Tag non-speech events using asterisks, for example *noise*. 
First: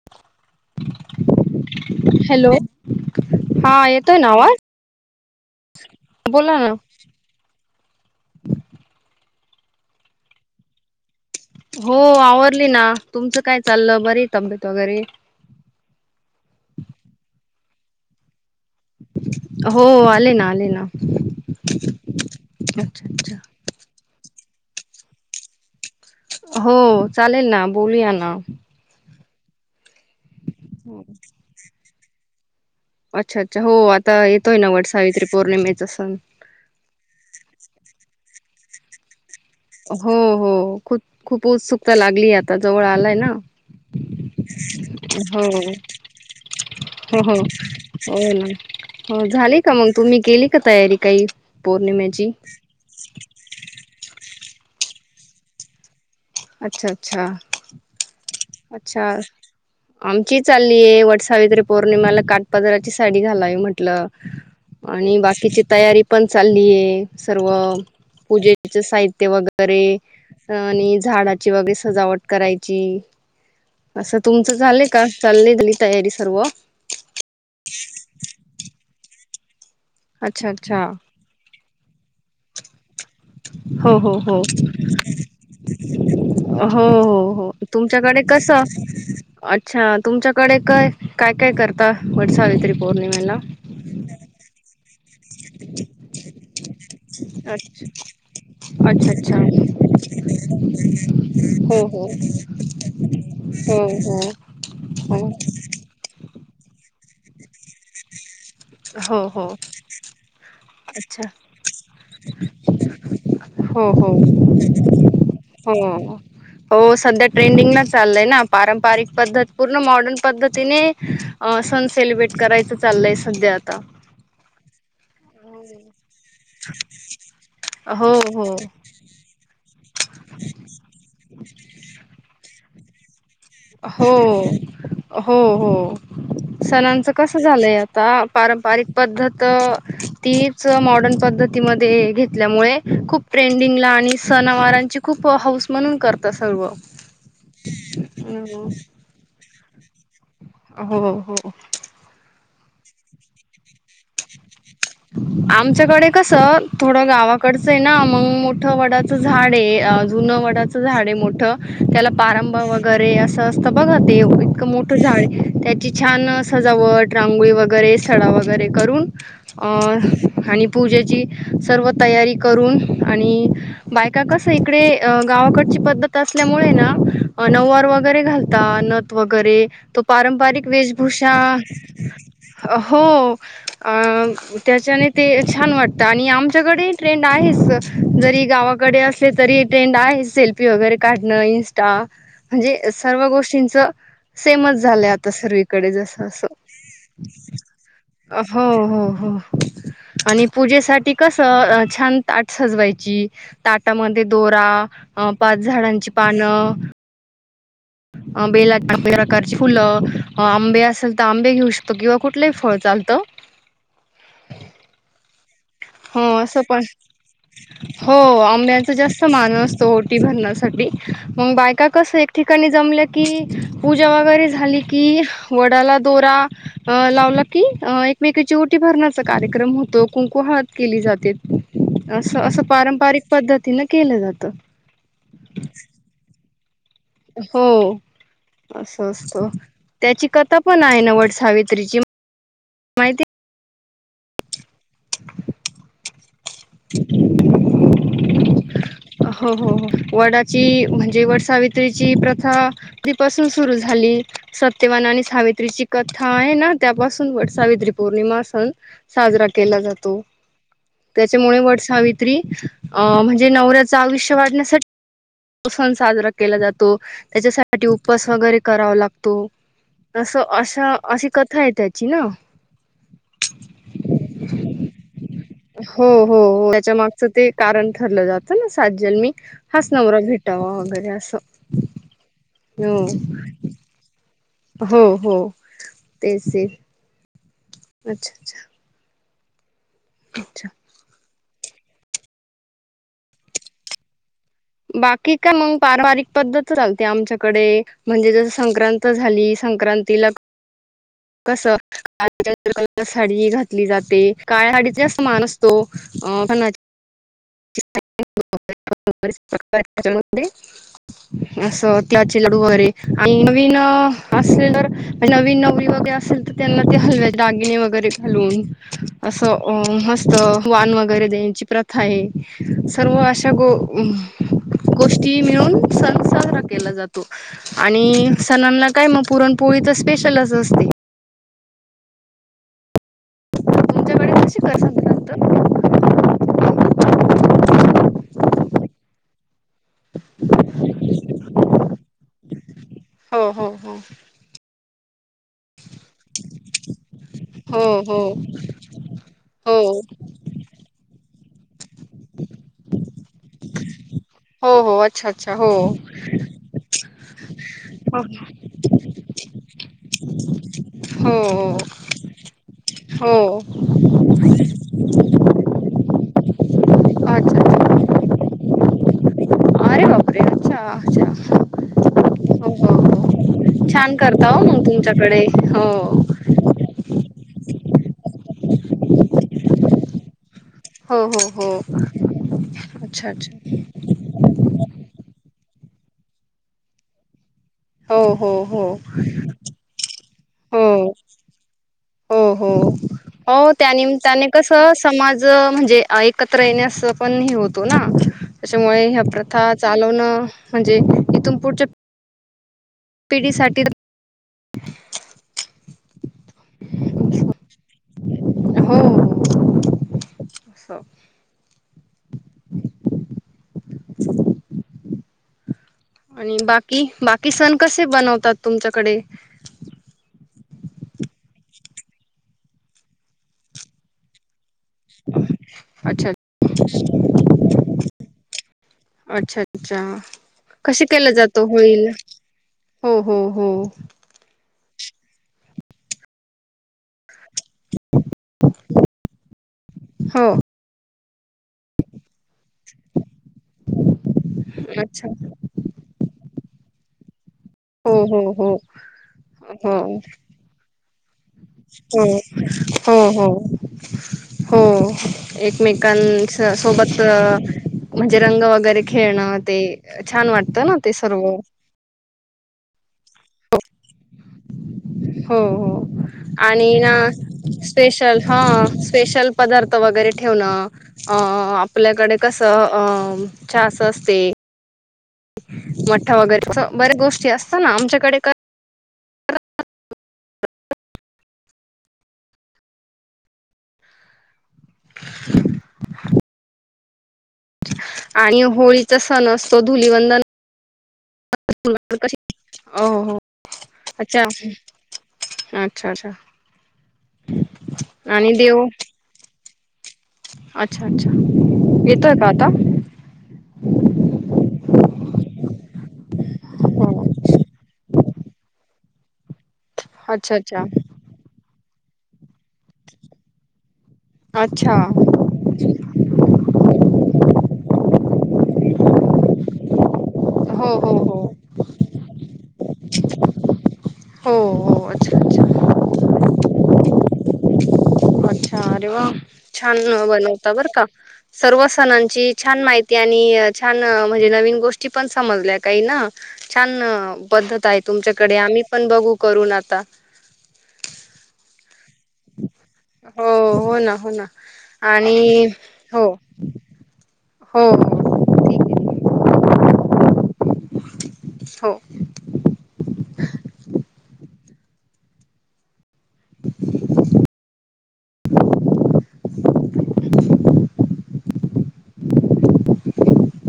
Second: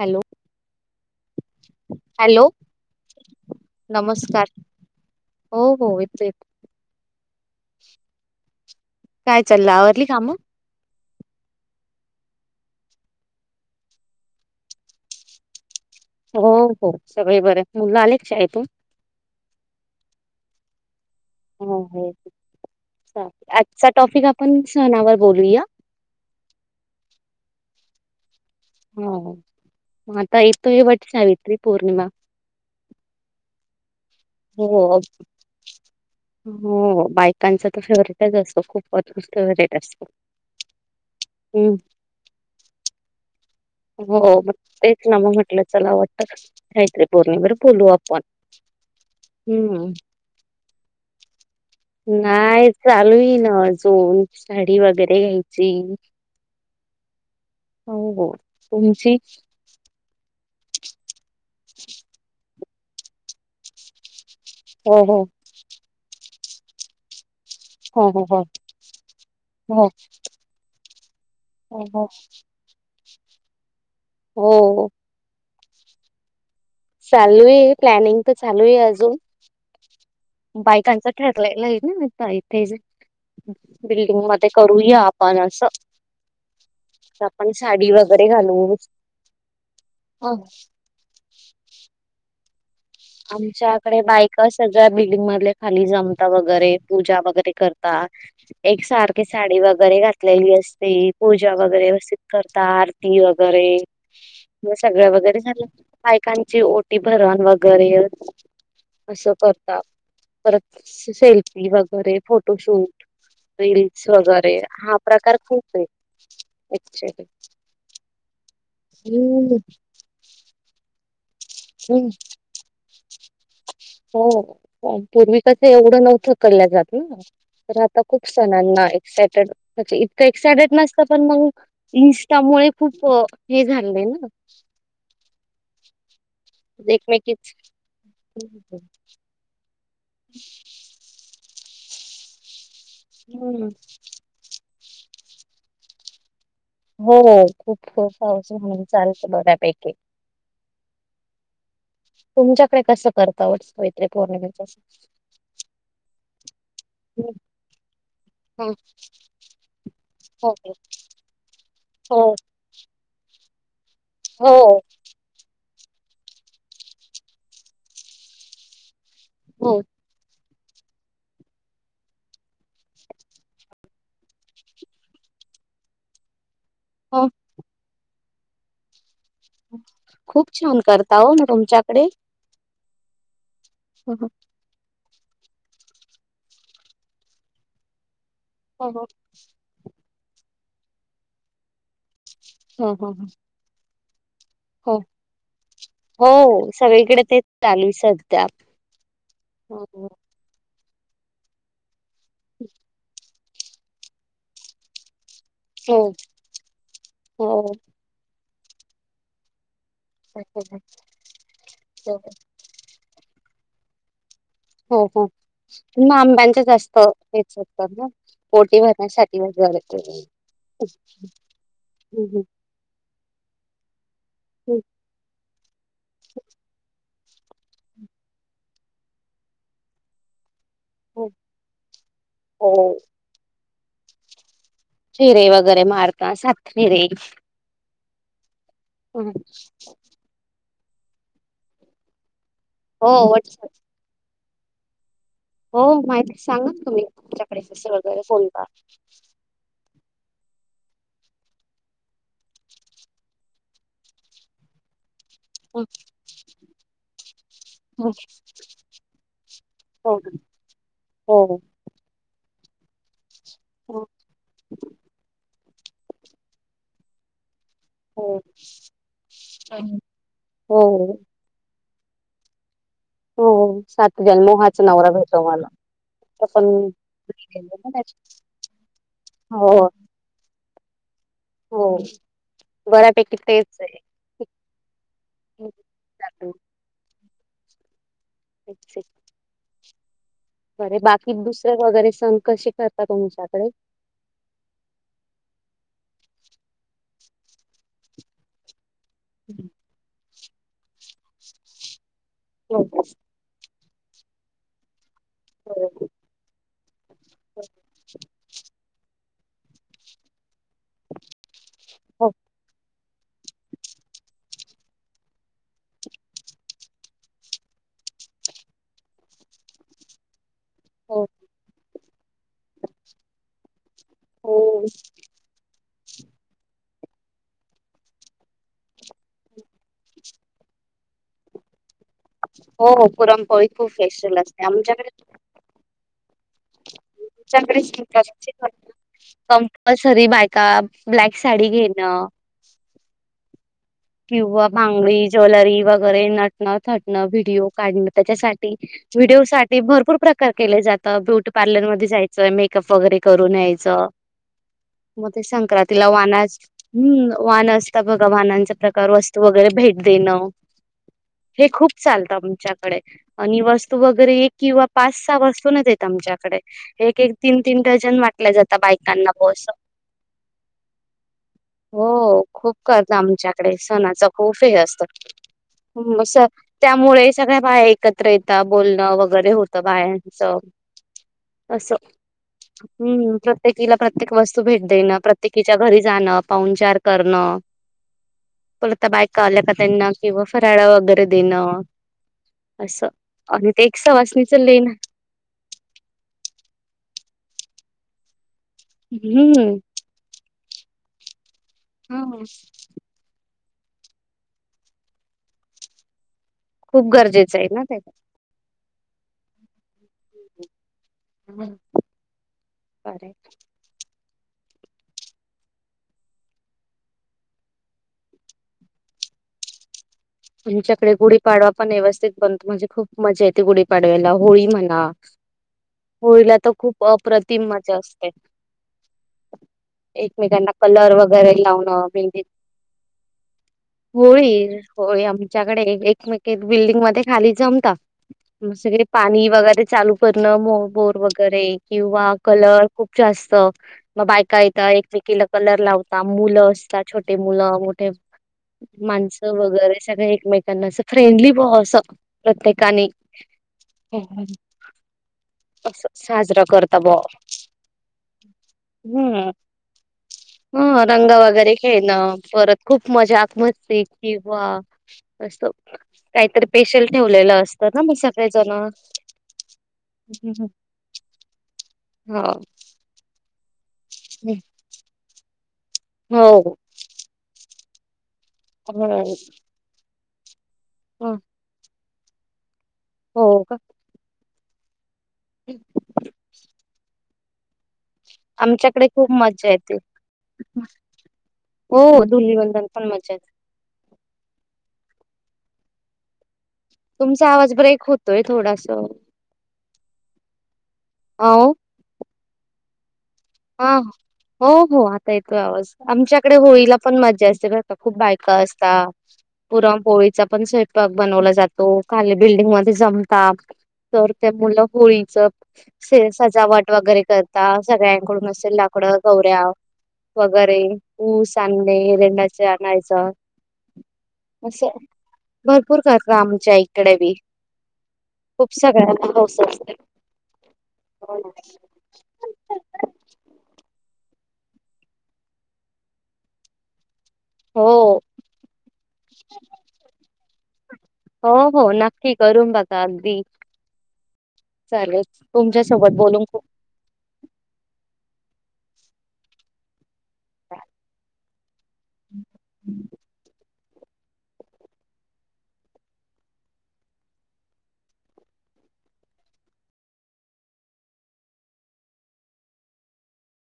Hello hello हा येतोय ना नमस्कार आवाज हो हो येतो येतो बोला ना काय चाललं आवरली काम हो आवरली ना तुमचं काय चाललं बरी तब्येत वगैरे हो हो सगळे बरे मुल आले शाळेतून हो आले ना आले ना हो अच्छा अच्छा आजचा टॉपिक आपण सणावर बोलूया हो चालेल ना बोलूया ना हो मग आता येतो वट सावित्री पौर्णिमा अच्छा अच्छा हो आता येतोय ना वट हो. सावित्री पौर्णिमेचा सण हो बायकांचा तर फेवरेटच असतो खूपच फेवरेट असतो. हो हो खूप खूप हम्म उत्सुकता लागली आता जवळ आलाय ना हो मग तेच ना म हो म्हटलं चला वट सावित्री हो हो पौर्णिमा वर बोलू हो आपण ना हो झाले का मग हम्म. तुम्ही केली का तयारी काही पौर्णिमेची नाही चालू आहे ना अजून साडी वगैरे घ्यायची अच्छा अच्छा हो हो तुमची? अच्छा आमची चालली आहे वटसावित्री पौर्णिमाला काट पदाराची साडी घालावी म्हटल हो आणि हो बाकीची तयारी पण चाललीय सर्व हो हो हो पूजेच साहित्य हो वगैरे आणि झाडाची वगैरे हो हो सजावट करायची अस तुमच झाल हो का झाली तयारी सर्व चालू अच्छा अच्छा बायकांच ठरलेल आहे ना इथे हो हो बिल्डिंग हो मध्ये करूया आपण असं हो तर हो हो आपण साडी तुमच्याकडे वगैरे कस घालू अच्छा अ, तुमच्याकडे काय काय काय करता वटसावत्री आमच्याकडे बायक सगळ्या बिल्डिंग मधले खाली जमता वगैरे पूजा वगैरे करता अच्छा एक अच्छा सारखी अच्छा साडी वगैरे घातलेली असती पूजा वगैरे हो हो व्यवस्थित करता आरती वैगेरे हो हो सगळ हो वैगेरे झाल बायका बायकांची ओटी भरण वगैरे हो असं हो करता परत अच्छा सेल्फी वगैरे फोटोशूट हो रील्स हो वगैरे हा प्रकार खूप आहे हो हो ऍक्च्युली सध्या ट्रेंडिंगला चाललंय ना पारंपरिक पद्धत हम्म पूर्ण मॉडर्न पद्धतीने अ सण हम्म सेलिब्रेट करायचं चाललय सध्या आता हो पूर्वी एवढं नव्हतं केल्या जात ना तर आता हो खूप हो सणांना एक्सायटेड अच्छा इतकं एक्सायटेड नसत पण मग इंस्टामुळे खूप हे झाले हो ना हो हो सणांचं कस एकमेकीच झालंय आता पारंपरिक पद्धत तीच मॉडर्न पद्धतीमध्ये घेतल्यामुळे खूप हम्म ट्रेंडिंगला आणि सणावारांची खूप हौस म्हणून करत अस हो खूप खूप हाऊस म्हणून चालतं बऱ्यापैकी हो हो तुमच्याकडे कसं करत आवतं मैत्री पौर्णि *unintelligible* आमच्याकडे कस थोडं हो गावाकडचं आहे ना मग मोठं वडाचं झाड आहे जुनं हो वडाच झाड आहे मोठ त्याला पारंभ वगैरे असं असतं बघा दे हो इतकं मोठं झाडे ची छान सजावट रांगोळी वगैरे सड वगैरे करून अ हो आणि पूजेची सर्व तयारी करून आणि बायका कसं इकडे गावाकड असल्यामुळेार हो व घा वगैरे तो खूप पारंपरिक छान करता हो वेशभूषा मग तुमच्याकडे. हो हं, हं. छान वाटत आणि आमच्याकडे ट्रेंड आहे ज हो गावाकडे हो. असले तरी ट्रेंड आहे सेल्फी वगैरे काढणं इं्स्टा म्हणजे ह सर्व ह गोष्टींचं सेमच हो झाले आता सर्वीकडे जस अस हो सगळीकडे तेच चालू आहे सध्या. हो हो हो हो. आणि पूजेसाठी कसं छान ताट सजवायची ताटामध्ये दोरा पाच झाडांची पानं हो हो ह बे लाग खर्च फुलं आंबे असेल तर आंबे घेऊ शकतो किंवा कुठलंही फळ चालतं हो हो म हो असं आंब्यांचं पण जास्त हेचत ना हो पोटी आंब्याचा जास्त मान भरण्यासाठीजार असतो ओटी भरण्यासाठी मग बायका कस एक ठिकाणी जमल्या की पूजा वगैरे हं. झाली की वडाला दोरा लाव की एकमेकचीओटी भरण्याचा कार्यक्रम होतो कुंकुहात केली जाते असं असं हो पारंपरिक पद्धतीन केलं जातं शिर वगैरे मारता स हो असं असतं त्याची कथा पण आहे नवट सावित्रीची माहिती होट हो माहिती सांग तुम्ही तुमच्याकडे कसे वगैरे फोन कर हो हो हो वडाची म्हणजे वड सावित्रीची प्रथा तीपासून सुरू झाली सत्यवान आणि हं, सावित्रीची कथा आहे ना त्यापासून व सावित्री हं. पौर्णिमा सण साजरा केला हो जातो त्याच्यामुळे हो वट सावित्री अ म्हणजे नवऱ्याचं हो. आयुष्य वाढण्यासाठी सण साजरा केला जातो त्याच्यासाठी साठी उपस वगैरे करावा लागतो असं हो अशा हो. अशी कथा येत च ना हो सात जनमहाचा नवरा भेटव मला हो हो तर पण हो त्याच्या मागचं ते कारण ठरलं जातं ना सातजन मी हो हाच नवरा भेटावा उपरास हो हो बऱ्यापैकी तेच आहे. हो हो तेच अच्छा अच्छा अच्छा कि दुसरे वगैरे सण कसे करता तोमच्याकडे बाकी काय मग पारंपरिक पद्धत चालते आमच्याकडे म्हणजे जस संक्रां झाली संक्रांतीला कस हो साडी घात जाते काळडीत जात मान असतो हो असं हो त्याचे लाडू वगैरे आणि नवीन असेल तर नवीन नवरी वगैरे असेल तर त्यांना ते हलव्याचे दागिने वगैरे घालून असं मस्त वान हो वगैरे द्याची प्रथा आहे सर्व अशा गो गोष्टी मिळून स के जातो आणि सणना काय मग पुरणपोळीच स्पेशल अस असते हो पुरमपोळी खूप तुमच्याकडे स्ेशल कशी असते कर आमच्याकडे संक्रांत आच्याकडे कंपल्सरी बायका ब्लॅक साडी घेणं हो हो किंवा भांगडी ज्वेलरी वगैरे नटणट व्हिडिओ हो काढण हो त्याच्यासाठी व्हिडिओ साठी हो भरपूर प्रकार केले जातात तर ब्युटी पार्लरमध्येध्ये जायचंय मेकअप वगैरे करून यायचं हो हो अच्छा मग ते अच्छा हो संक्रांती ला वानास हम्म वान असता भगवानांचा प्रकार वस्तू वगैरे भेट देणं हे हो खूप चालतं आमच्याकडे हो आणि वस्तू वगैरे एक किंवा पाचचा वस्त ेत आमच्याकडे एक एक अच्छा तीन तीन अच्छा डजन वाटल्या जात बायकांना बोस अरे बापरे अच्छा अच्छा. हो हो खूप हो करत हो आमच्या डे छान सणाचा करता हो खूे मग तुमच्याकडे हो असतात त्यामुळे सगळ्या बाया. एकत्र येता बोलणं वगैरे होतं बायांचं. हो हो हो अस अच्छा हम्म अच्छा प्रत्येकीला प्रत्येक वस्तू भेट दे ना प्रत्येक तिच्या घरी जाणं पाहनचार करणं. हो. हो हो पोलता बायक आल्या का त्यांना किंवा फराळा हो वगैरे देणं. हो हो असं. आणि हो ते एक त्यानी त्याने सवासणीच कस लेण समाज म्हणजे एकत्र येण्यासं पण होतो ना त्याच्यामुळे ह प्रथा हम्म चालवण म्हणजे इथून हो. डी साठी खूप गरजेचं आहे ना त्या हो हो. हम् बर ह. आणि बाकी बाकी सण कसे बनवतात तुमच्याकडे आमच्याकडे गुढीपाडवा पण व्यवस्थित बनतो म्हणजे खूप मजा येते गुढीपाडवा्याला होळी म्हण. हा अच्छा होळीला तर खूप अप्रतिम मजा असते. अच्छा अच्छा एकमेकांना कशी कलर केलं वगैरे जातो लावणं होईल. मेहंदी हम्म हम्म हम्म. होय आमच्याकडे एकमेक एक बिल्डिंग मध्ये खाली जमत. सगळे पाणी वगैरे चालू हो करणं बोर वगैरे किंवा कलर खूप जास्त मग बायका येत अच्छा एकेला कलर लाव मुलं असतात. छोटे मुलं मोठे हो हो हो माणसं व हो सग एकमेकांना अस फ्रेंडली अस हो प्रत्येकाने हो हो हो साजरां एकमेकां करत सोबत ब म्हणजे रंग वगैरे हम् खेळणं ते छान वाटतं ना ह ते रंग सर्व हो वगैरे ख ना. खूप मज आ मत वा अस हो काहीतरी आणि पेशल ना ठेवलेलं असतं ना मग स्पेशल हा सगळेजण स्पेशल पदार्थ वगैरे ठेवणं अ आपल्याकडे हो. कसं अ. छ अस असते. मठा हो. वगैरे बर्या गोष्टी असतात ना आमच्याकडे हो. हम. हो का? हम्. आणि होळीचा खूप सण मज्जा असतो येते. धुलवंदन हो क धुलीवंदन पण मज्जा हो येते. अच्छा. अच्छा अच्छा. तुमचा आवाज ब्रेक होतोय आणि देव थोडास अच्छा अच्छा येतोय का आता. हा हो हो आता येतोय आवाज. आमच्याकडे होळीला हो पण मजा असतेता खूप बायका असतात. पुराण पोळीचा अच्छा पण अच्छा स्वयंपाक बनवला जातो खाली बिल्डिंग मध्ये जमता. तर ते मुलं अच्छा होळीच सजावट वगैरे करता सगळ्यां ड मसे लाकडं गौऱ्या वगैरे हो हो हो ऊ सामने रेंडाचे आणायच. हो हो असं अच्छा अच्छा भरपूर करक आमच्या इकडे बी खूप अ अरे वा सगळ्यांना हौस असते. छान बनवता बर का सर्व सणांची छान माहिती त्यांनी छान म्हणजे नवीन गोष्टी पण समजल्या काही ना छान पद्धत आहे हो तुमच्याकडे आम्ही पण बघू करून आता हो हो नक्की करून बघा अगदी हो हो ना हो ना चालेल आणि तुमच्यासोबत हो बोलून हो हो ठीक आहे हो हम्म *inaudible*